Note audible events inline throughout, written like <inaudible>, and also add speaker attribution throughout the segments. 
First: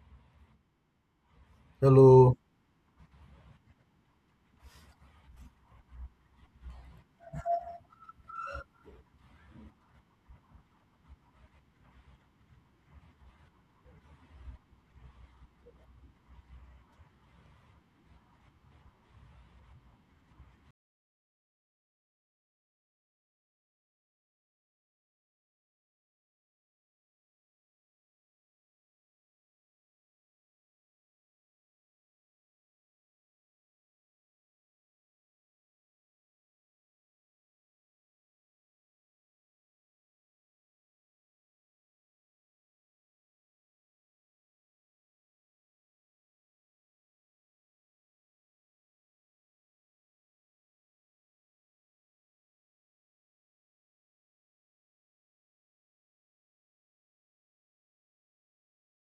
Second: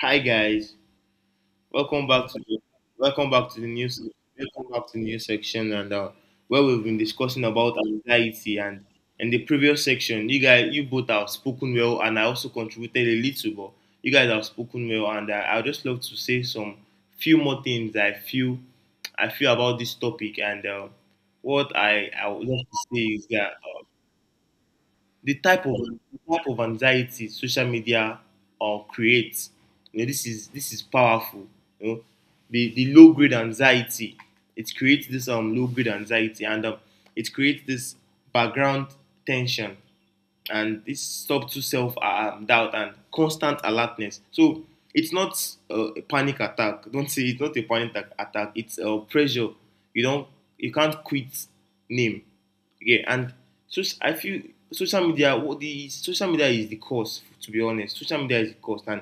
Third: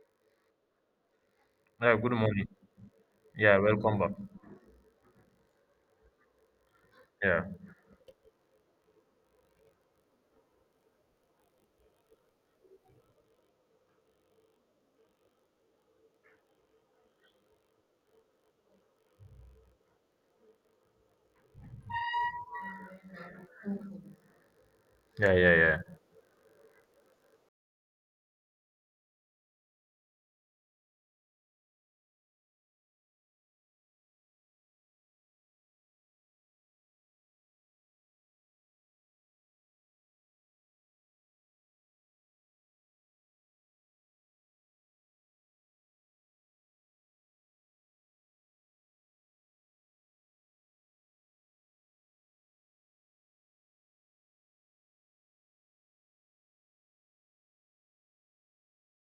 Speaker 1: Hi guys,
Speaker 2: Yeah,
Speaker 1: welcome
Speaker 2: good
Speaker 1: back
Speaker 3: Hello.
Speaker 1: to
Speaker 2: morning. Yeah,
Speaker 1: the
Speaker 2: welcome
Speaker 1: news,
Speaker 2: back.
Speaker 1: welcome back to the new section, and where we've been
Speaker 2: Yeah,
Speaker 1: discussing about anxiety. And in the previous section you both have spoken well and I also contributed a little, but you guys have spoken well and I just love to say some few more things I feel about this topic. And what I would love to say is that,
Speaker 2: yeah, yeah, yeah.
Speaker 1: the type of anxiety social media creates. This is powerful. You know, the low grade anxiety it creates, this low grade anxiety, and it creates this background tension and this subtle self doubt and constant alertness. So it's not a panic attack. Don't say it's not a panic attack. It's a pressure. You don't. You can't quit. Name. Okay. And so I feel social media. What, the social media is the cause. To be honest, social media is the cause, and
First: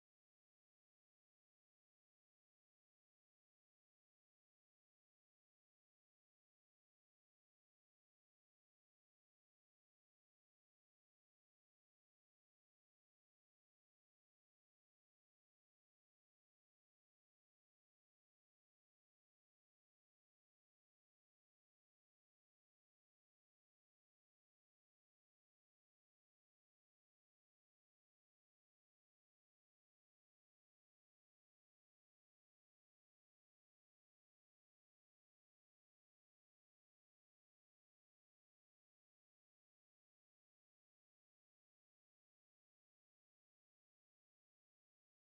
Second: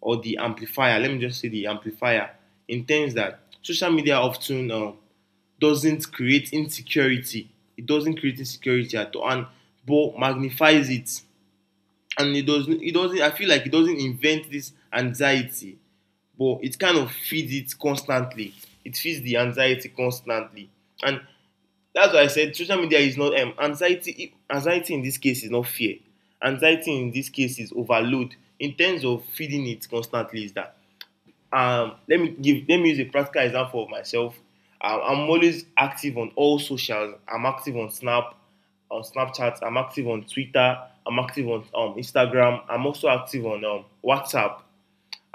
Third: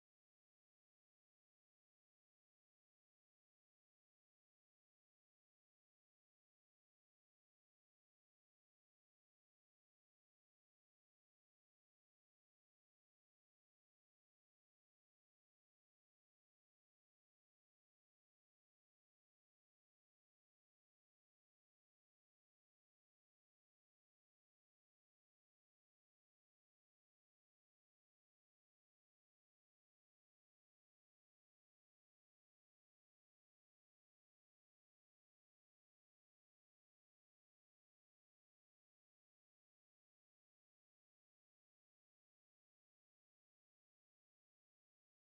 Speaker 1: or the amplifier. Let me just say the amplifier, in terms that social media often, doesn't create insecurity. It doesn't create insecurity at all, and but magnifies it. And it doesn't. It doesn't. I feel like it doesn't invent this anxiety, but it kind of feeds it constantly. It feeds the anxiety constantly, and that's why I said social media is not anxiety. Anxiety in this case is not fear. Anxiety in this case is overload. In terms of feeding it constantly, is that, let me use a practical example of myself. I'm always active on all socials. I'm active on Snap, on Snapchat. I'm active on Twitter. I'm active on Instagram. I'm also active on WhatsApp,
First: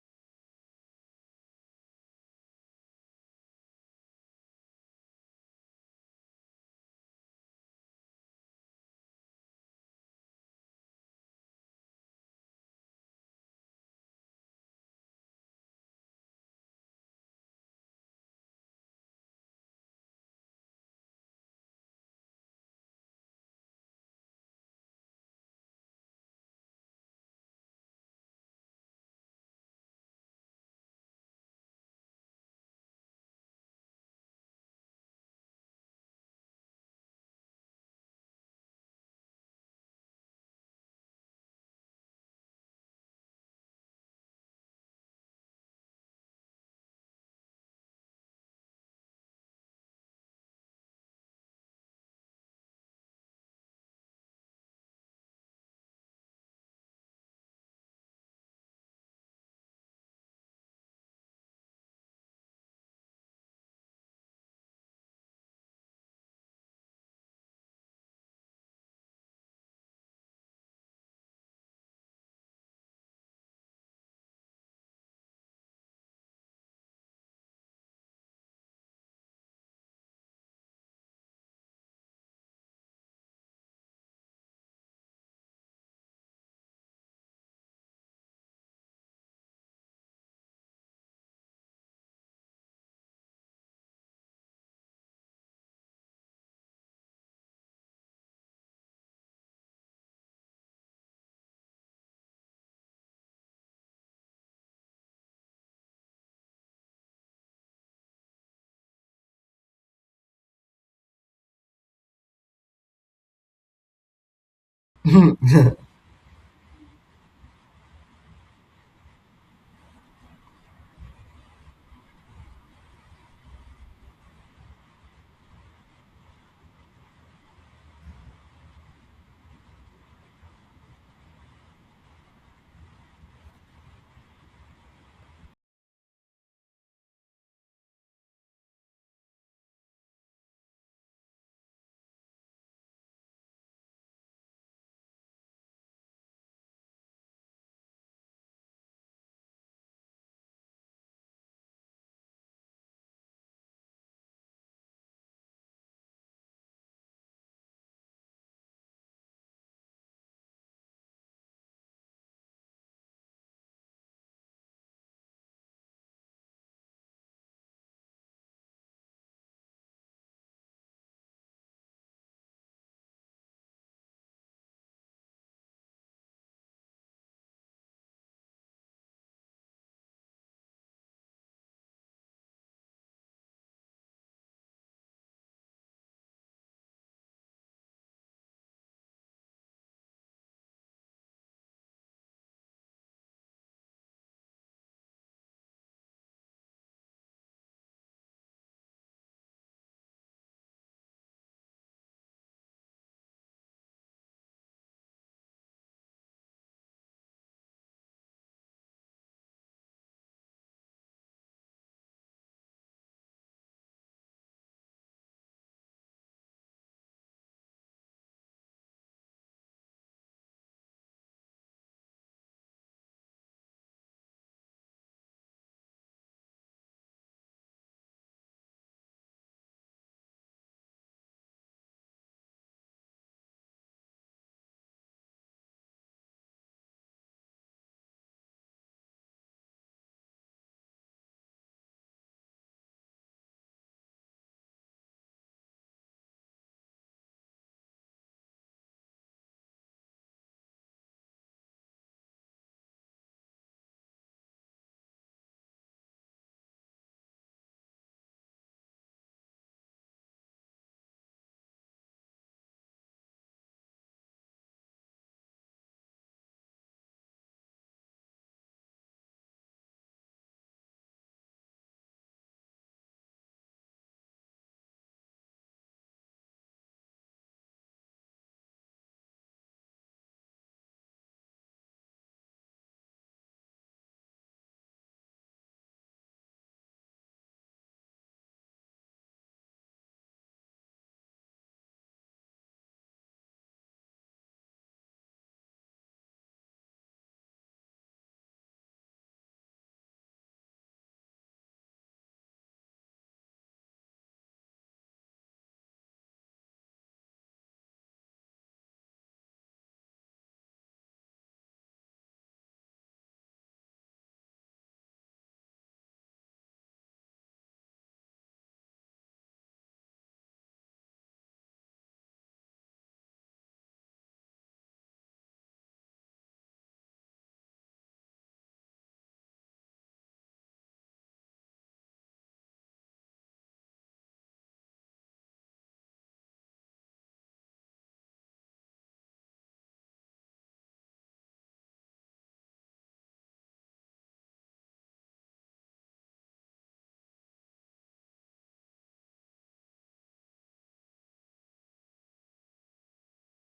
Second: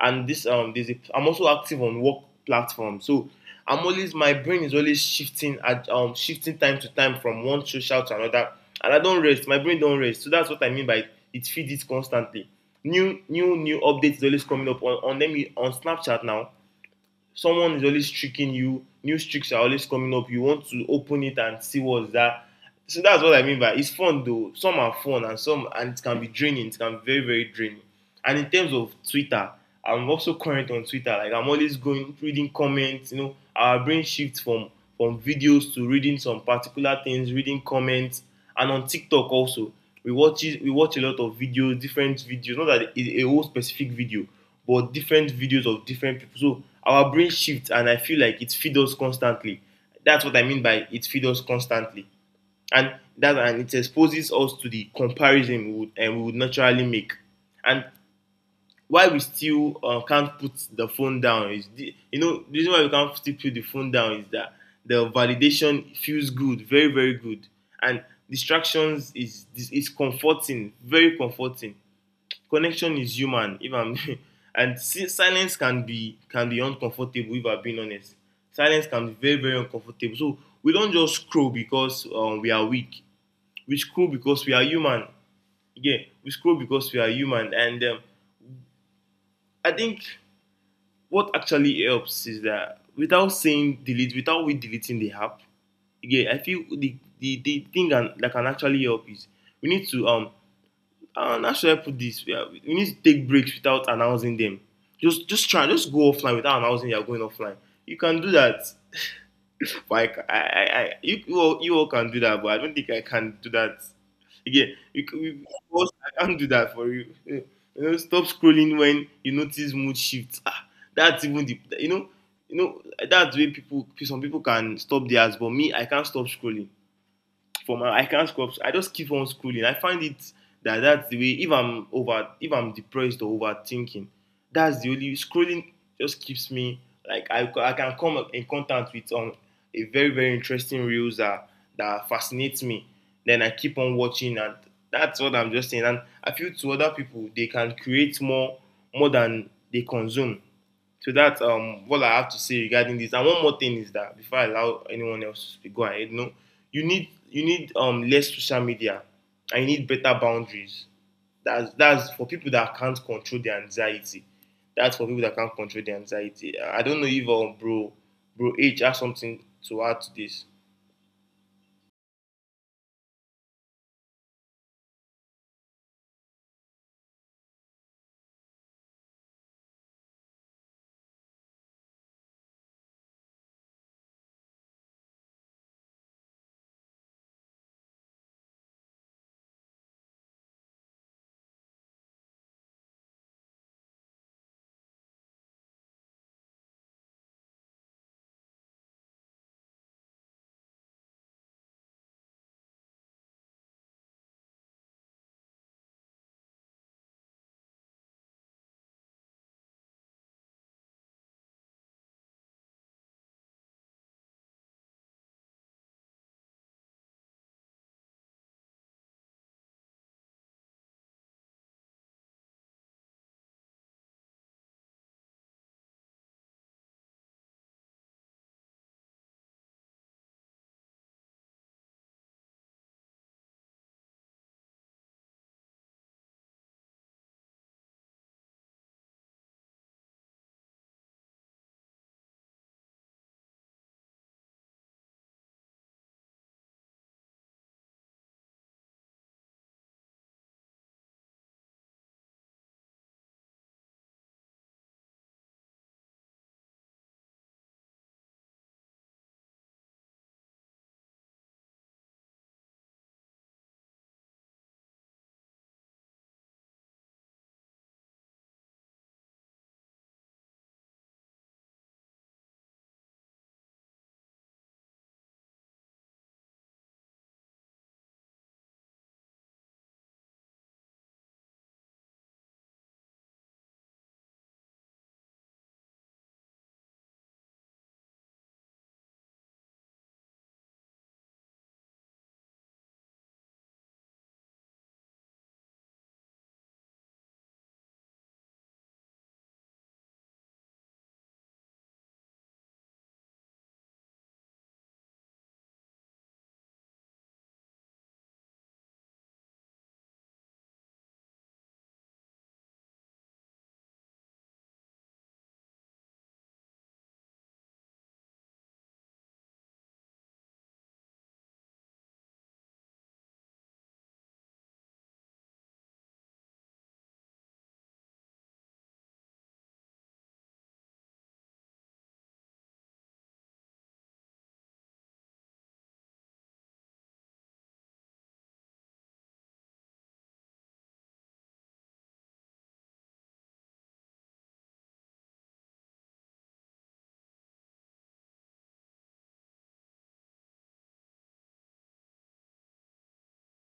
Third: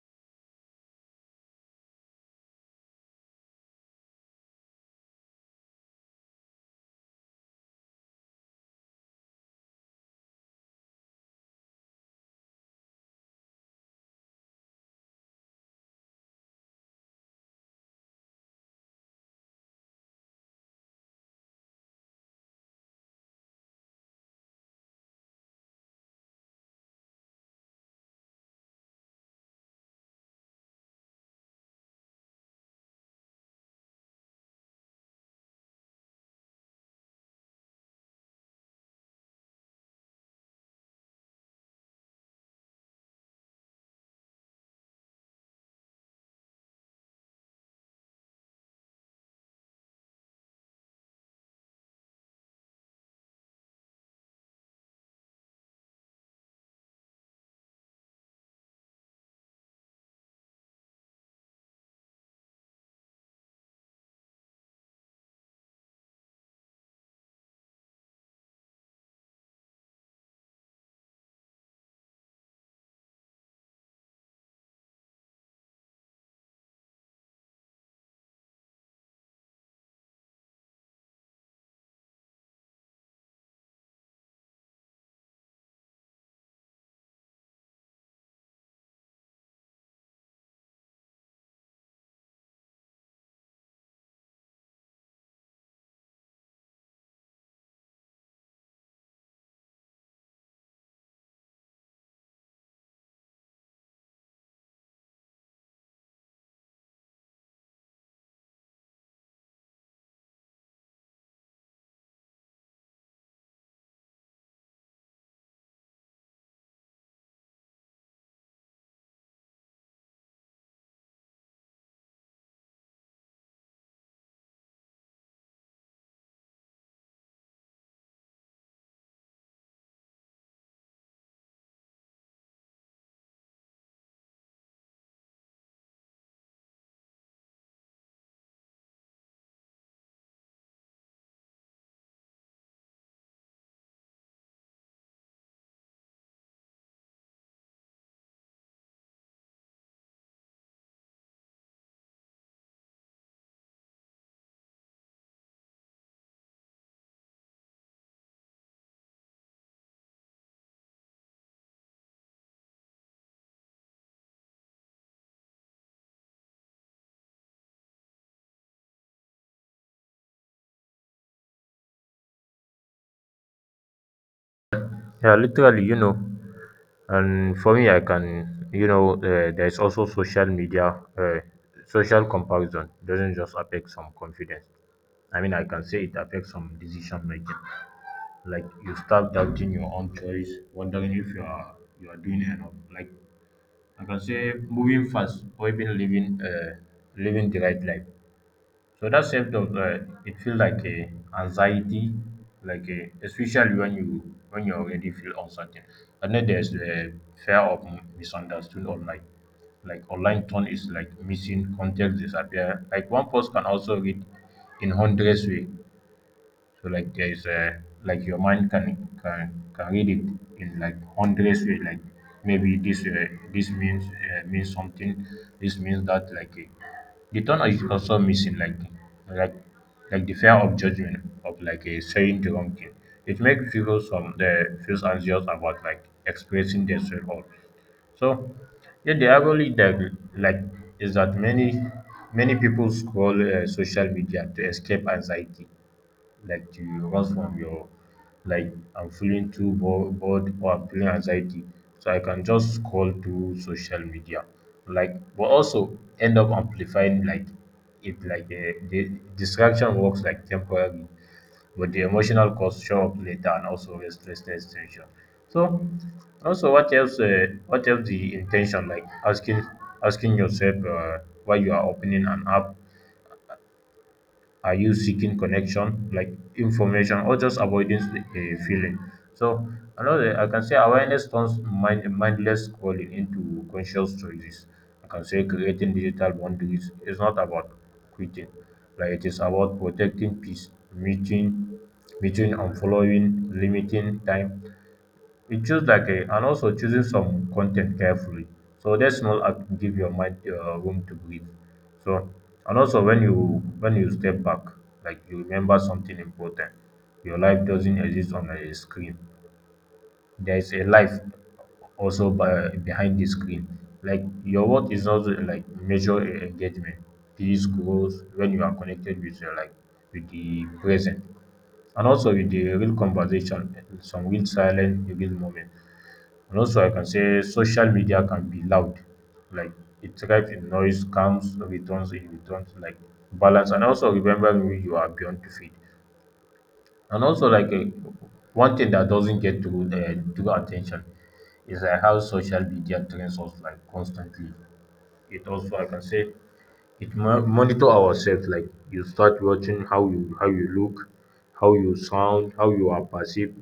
Speaker 1: and this there's a I'm also active on work platforms. So I'm always, my brain is always shifting time to time from one social to another, and I don't rest. My brain don't rest. So that's what I mean by it feeds it constantly. New updates is always coming up on them on Snapchat now. Someone is always tricking you. New tricks are always coming up. You want to open it and see what's that. So that's what I mean by it's fun though. Some are fun, and some, and it can be draining. It can be very very draining. And in terms of Twitter, I'm also current on Twitter. Like I'm always going reading comments. You know, our brain shifts from videos to reading some particular things, reading comments, and on TikTok also we watch a lot of videos, different videos. Not that it's a whole specific video, but different videos of different people. So our brain shifts, and I feel like it feeds us constantly. That's what I mean by it feeds us constantly, and that, and it exposes us to the comparison we would naturally make. And why we still can't put the phone down is the the reason why we can't still put the phone down is that the validation feels good, very very good, and distractions is comforting, very comforting. Connection is human if I'm <laughs> and silence can be uncomfortable, if I'm being honest. Silence can be very very uncomfortable. So we don't just scroll because we are weak. We scroll because we are human. Yeah, we scroll because we are human. And I think what actually helps is that, without saying delete, without we deleting the app, yeah, I feel the thing that can actually help is we need to and how should I put this? Yeah, we need to take breaks without announcing them. Just try, just go offline without announcing you're going offline. You can do that. Like I you all can do that, but I don't think I can do that. Again, we, boss, I can't do that for you. Eh, you know, stop scrolling when you notice mood shifts. Ah, that's even the, you know, you know, that's where people some people can stop theirs, but me, I can't stop scrolling for my. I can't scroll. I just keep on scrolling. I find it that that's the way. If I'm over, if I'm depressed or overthinking, that's the only scrolling just keeps me, like I can come in contact with a very very interesting reels that fascinates me. Then I keep on watching, and that's what I'm just saying. And I feel to other people they can create more, more than they consume. So that's what I have to say regarding this. And one more thing is that, before I allow anyone else to speak, go ahead. No, you need less social media, and you need better boundaries. That's for people that can't control their anxiety. That's for people that can't control their anxiety. I don't know if bro H has something to add to this.
Speaker 2: Yeah, literally, and for me, I can, there's also social media, social comparison doesn't just affect some confidence. I mean, I can say it affects some decision making. Like you start doubting your own choice, wondering if you are doing enough. Like I can say, moving fast or even living the right life. So that self doubt it feels like a anxiety, like a, especially when you already feel uncertain. And then there's the fear of misunderstood online. Like online tone is like missing context disappear. Like one post can also read in hundreds way. So like your mind can can read it in like hundreds way. Like maybe this means means something. This means that the tone is also missing. Like like the fear of judgment of saying the wrong thing. It makes people some the feels anxious about like expressing themselves. So yeah, the irony that like is that many people scroll social media to escape anxiety like to rest from your like I'm feeling too bored or I'm feeling anxiety. So I can just scroll through social media. Like but also end up amplifying like if like the distraction works like temporarily but the emotional cost show up later and also restlessness tension. So also what else the intention like asking yourself why you are opening an app, are you seeking connection like information or just avoiding a feeling. So another I can say awareness turns mind, mindless scrolling into conscious choices. I can say creating digital boundaries is not about quitting, like it is about protecting peace, meeting unfollowing, limiting time. It feels like a, and also choosing some content carefully. So that small act give your mind room to breathe. So and also when you step back, like you remember something important. Your life doesn't exist on a screen. There is a life also by, behind the screen. Like your work is also like measure engagement, peace, growth when you are connected with your like with the present and also with the real conversation, some real silent, real moment. And also, I can say social media can be loud, like it thrives in noise, comes, returns, it returns, like balance. And also, remember who you are beyond to feed. And also, one thing that doesn't get to true attention is how social media trains us like constantly. It also, I can say, it monitor ourselves like you start watching how you look, how you sound, how you are perceived.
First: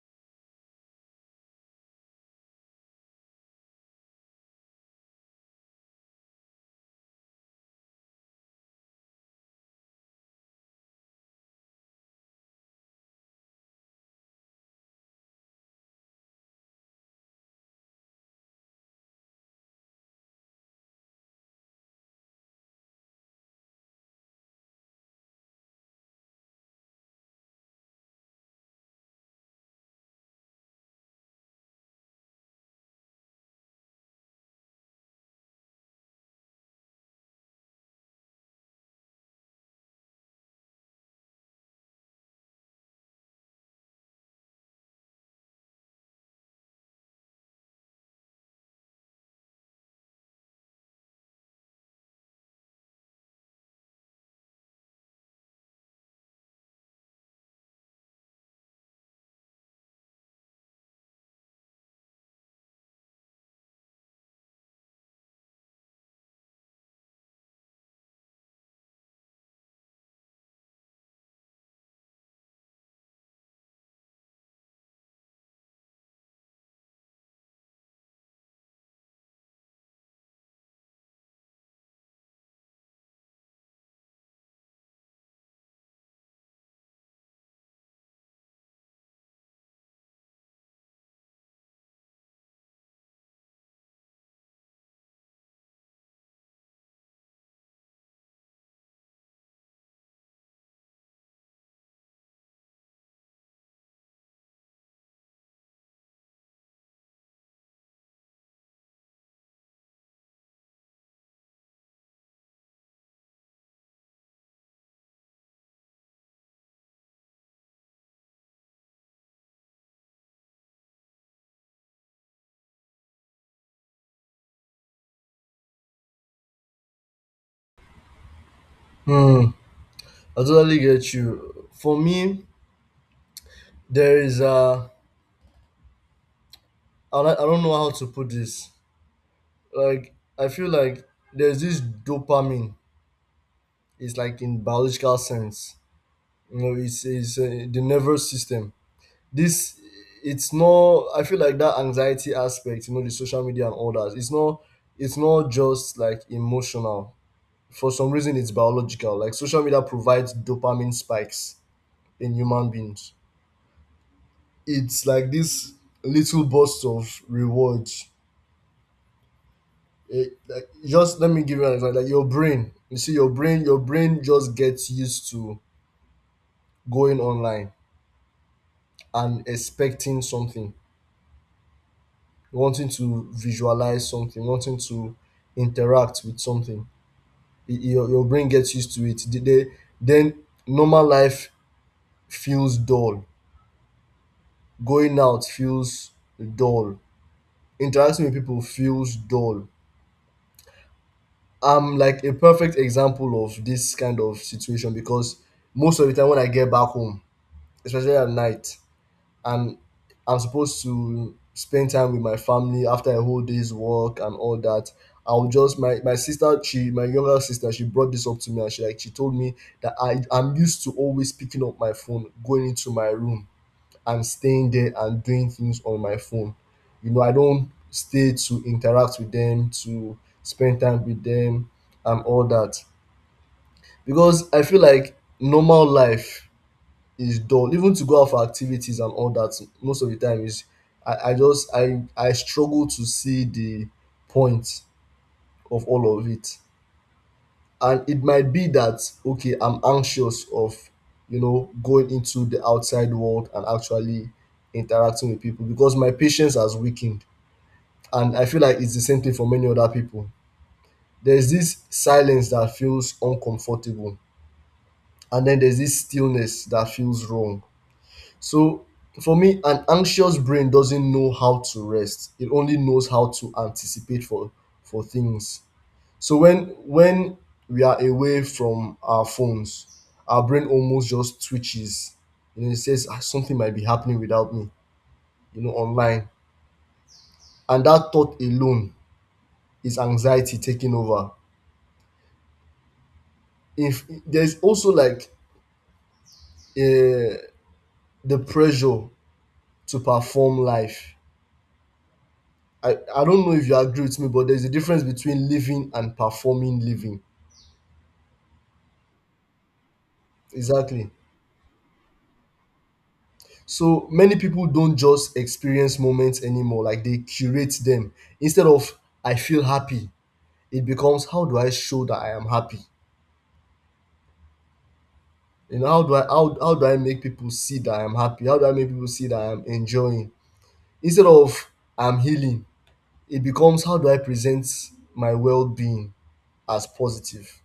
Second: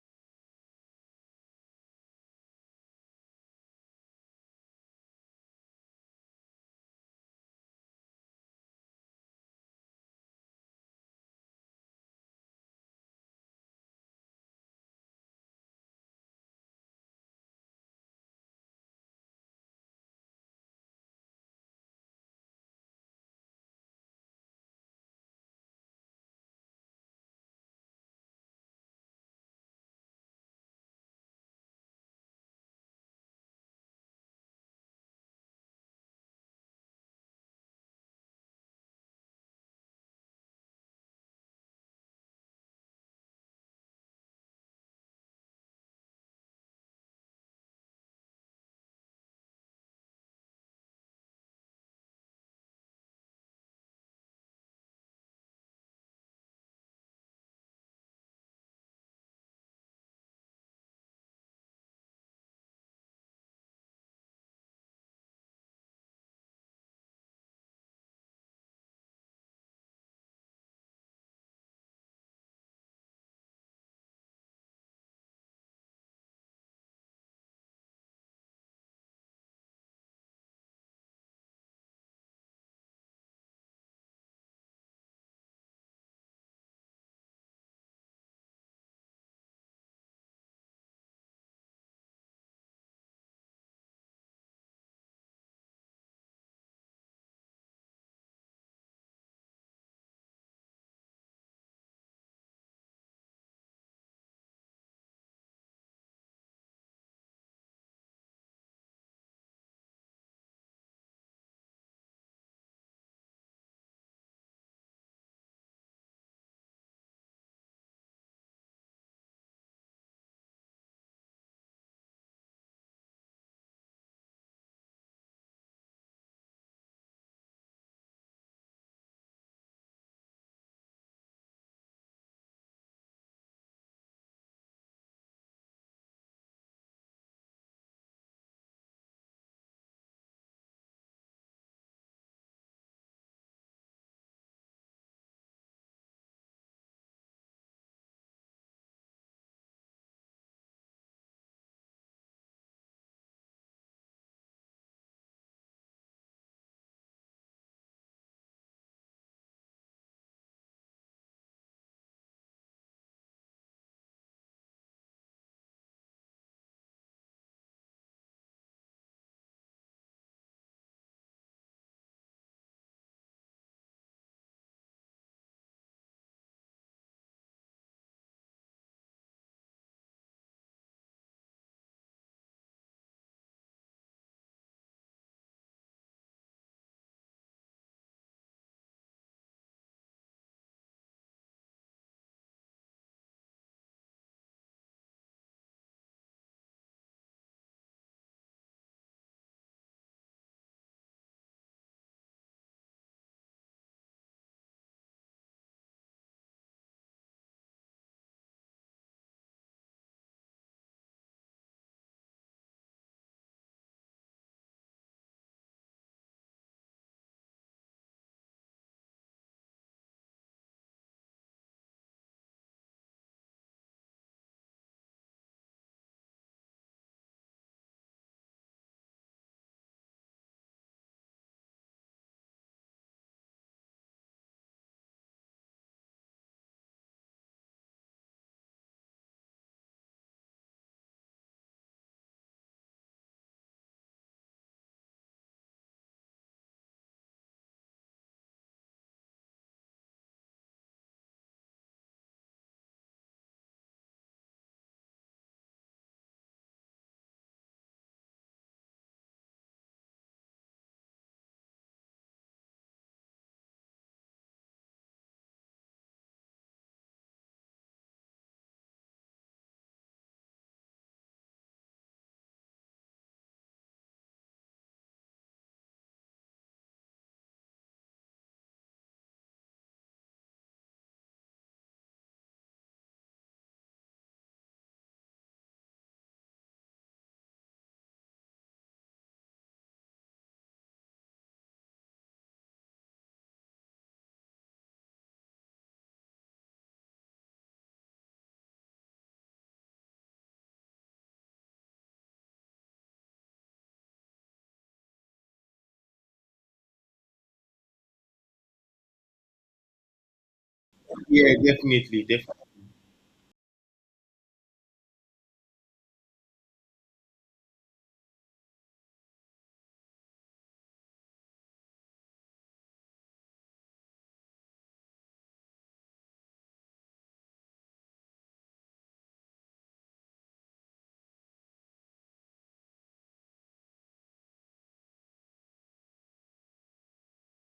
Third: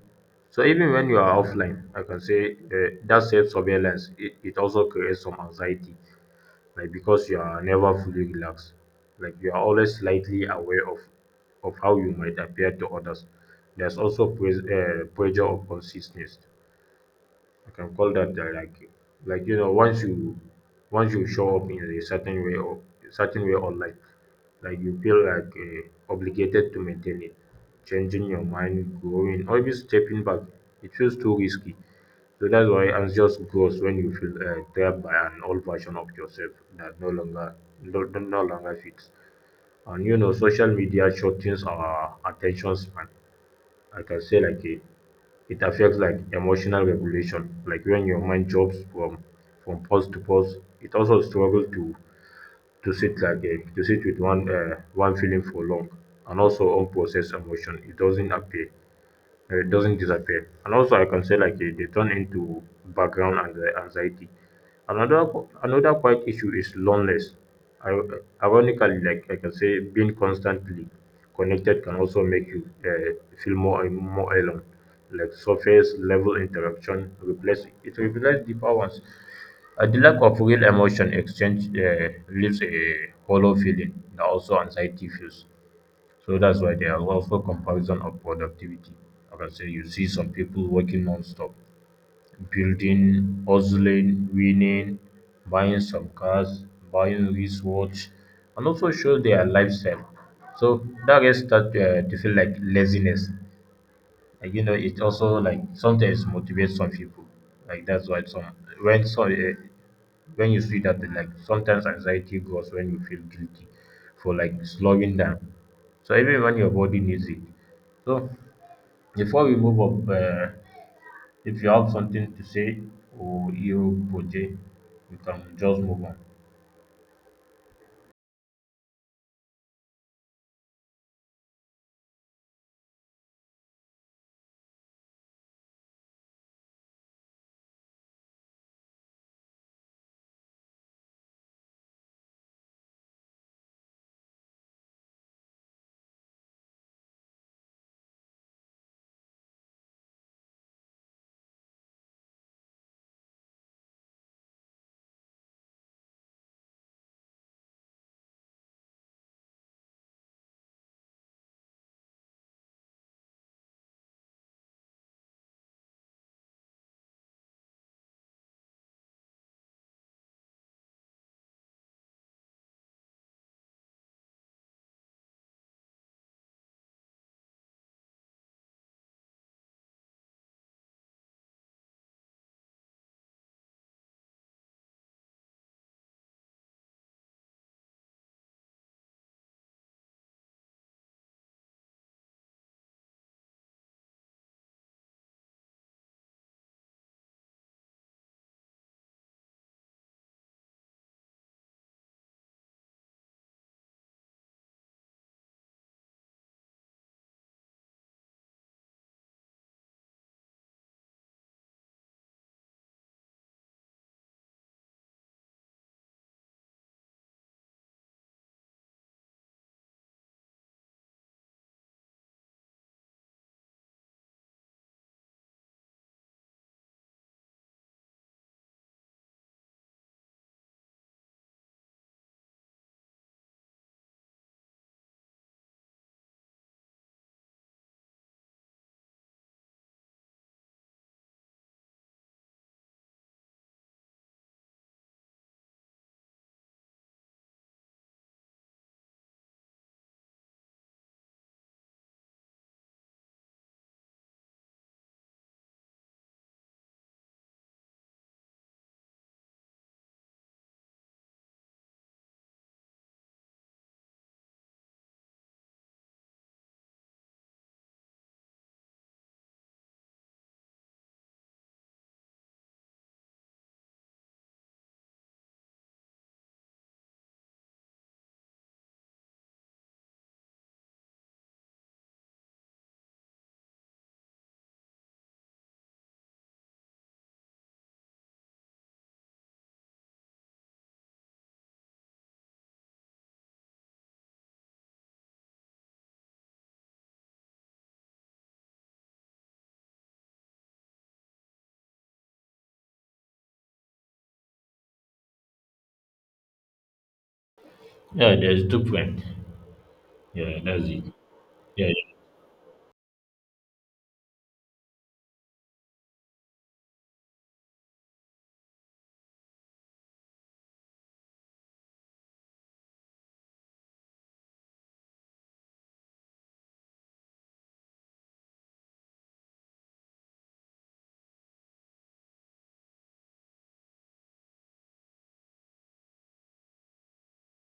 Speaker 2: So even when you are offline, I can say that self surveillance, it also creates some anxiety, like because you are never fully relaxed, like you are always slightly aware of how you might appear to others. There's also pressure of consistency. I can call that like like, once you show up in a certain way or certain way online, like you feel like obligated to maintain it, changing your mind, growing, or even stepping back. It feels too risky. So that's why angst just grows when you feel trapped by an old version of yourself that no longer no longer fits. And you know, social media shortens our attention span. I can say like it affects like emotional regulation, like when your mind jumps from pause to pause, it also struggles to sit like a, to sit with one feeling for long. And also unprocessed emotion it doesn't appear doesn't disappear. And also, I can say like they turn into background anxiety. Another another quite issue is loneliness. I, ironically, like I can say, being constantly connected can also make you feel more and more alone. Like surface level interaction replaces deeper ones. The lack of real emotion exchange leaves a hollow feeling that also anxiety feels. So that's why there are also comparison of productivity. Like I can say you see some people working non-stop, building, hustling, winning, buying some cars, buying wristwatch, and also show their lifestyle. So that gets start to feel like laziness like, you know, it also like sometimes motivates some people. Like that's why some when so uh, when you see that like sometimes anxiety grows when you feel guilty for like slowing down. So even when your body needs it. So before we move up, if you have something to say or you project, we can just move on.
Speaker 3: Hmm. I totally get you. For me, there is a. I don't know how to put this. Like I feel like there's this dopamine. It's like in biological sense. You know, it's the nervous system. This it's not. I feel like that anxiety aspect. You know, the social media and all that. It's not. It's not just like emotional. For some reason, it's biological. Like social media provides dopamine spikes in human beings. It's like this little burst of reward. It, like just let me give you an example. Like your brain, you see, your brain just gets used to going online and expecting something, wanting to visualize something, wanting to interact with something. Your brain gets used to it. Then normal life feels dull. Going out feels dull. Interacting with people feels dull. I'm like a perfect example of this kind of situation because most of the time when I get back home, especially at night, and I'm supposed to spend time with my family after a whole day's work and all that. I'll just my, my sister, she My younger sister, she brought this up to me, and she she told me that I'm used to always picking up my phone, going into my room and staying there and doing things on my phone. You know, I don't stay to interact with them, to spend time with them, and all that. Because I feel like normal life is dull. Even to go out for activities and all that, most of the time is I just I struggle to see the point of all of it. And it might be that, okay, I'm anxious of, you know, going into the outside world and actually interacting with people because my patience has weakened. And I feel like it's the same thing for many other people. There's this silence that feels uncomfortable, and then there's this stillness that feels wrong. So for me, an anxious brain doesn't know how to rest. It only knows how to anticipate for things. So when we are away from our phones, our brain almost just switches. You know, it says, "Ah, something might be happening without me. You know, online," and that thought alone is anxiety taking over. If there's also like uh, the pressure to perform life. I don't know if you agree with me, but there's a difference between living and performing living.
Speaker 2: Yeah, there's different. Yeah, that's it.
Speaker 3: Exactly.
Speaker 1: Yeah,
Speaker 2: Yeah, yeah,
Speaker 1: definitely, definitely.
Speaker 3: So many people don't just experience moments anymore, like they curate them. Instead of I feel happy, it becomes how do I show that I am happy? You know, how do I make people see that I am happy? How do I make people see that I am enjoying? Instead of I'm healing, it becomes how do I present my well-being as positive?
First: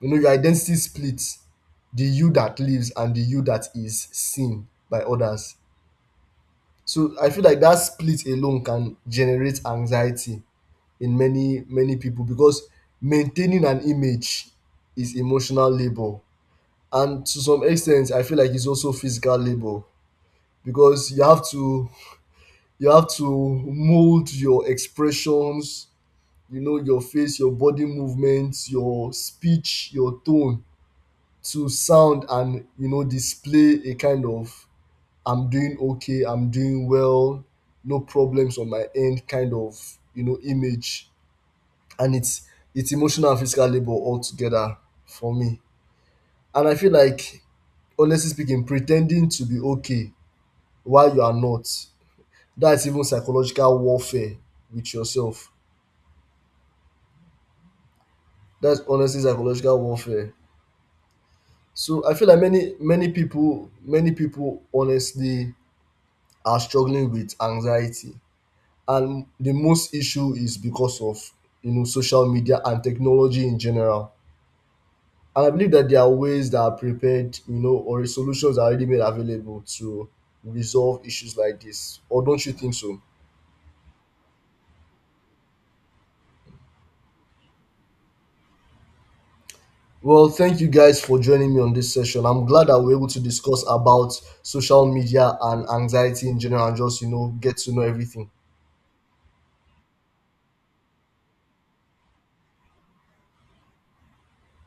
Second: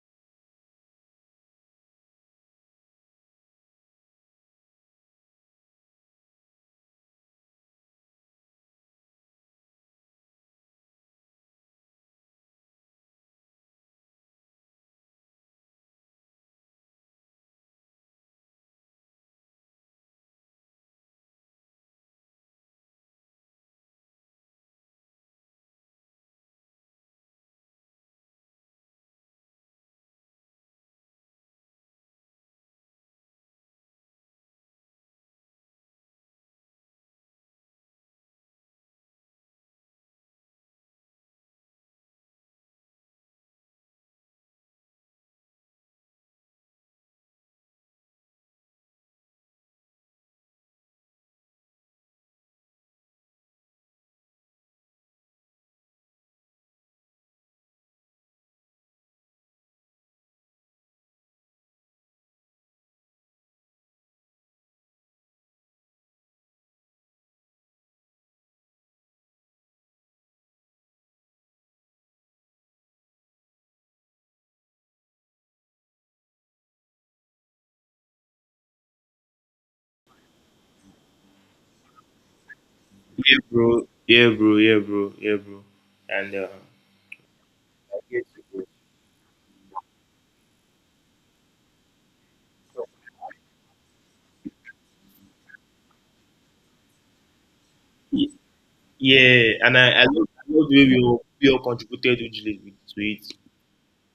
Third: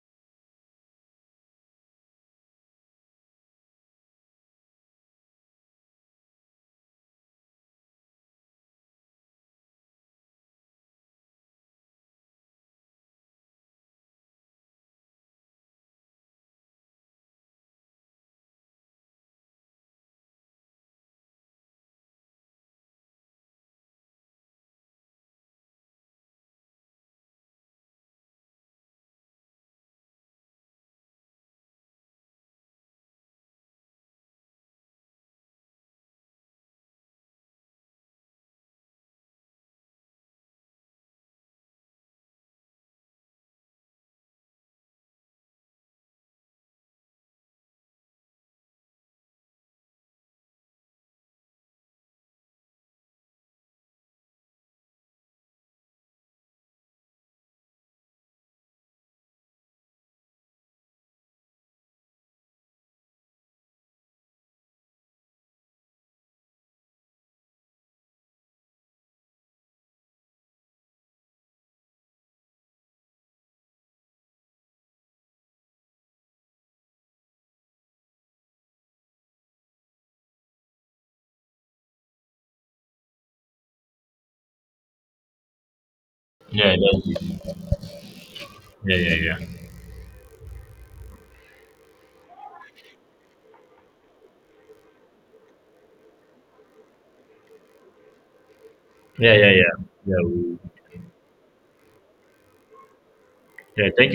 Speaker 3: You know, your identity splits the you that lives and the you that is seen by others. So I feel like that split alone can generate anxiety in many many people because maintaining an image is emotional labor. And to some extent, I feel like it's also physical labor because you have to mold your expressions, you know, your face, your body movements, your speech, your tone, to sound and, you know, display a kind of I'm doing okay, I'm doing well, no problems on my end kind of, you know, image. And it's emotional and physical labor all together for me. And I feel like, honestly speaking, pretending to be okay while you are not, that's even psychological warfare with yourself. That's honestly psychological warfare. So I feel like many people honestly are struggling with anxiety. And the most issue is because of, you know, social media and technology in general. And I believe that there are ways that are prepared, you know, or solutions are already made available to resolve issues like this. Or don't you think so?
Speaker 1: Yeah, bro. Yeah, bro. Yeah, bro. Yeah, bro. And
Speaker 2: yeah, that's it. Yeah, yeah, yeah,
Speaker 3: Well, thank you guys for joining me on this session. I'm glad that we're able to discuss about social media and anxiety in general and just, you know, get to know everything.
Speaker 2: yeah, yeah,
Speaker 1: Yeah,
Speaker 2: yeah.
Speaker 1: and I
Speaker 2: Yeah,
Speaker 1: love, I
Speaker 2: we,
Speaker 1: love the way we all contributed hugely to it.
Speaker 2: yeah. Thank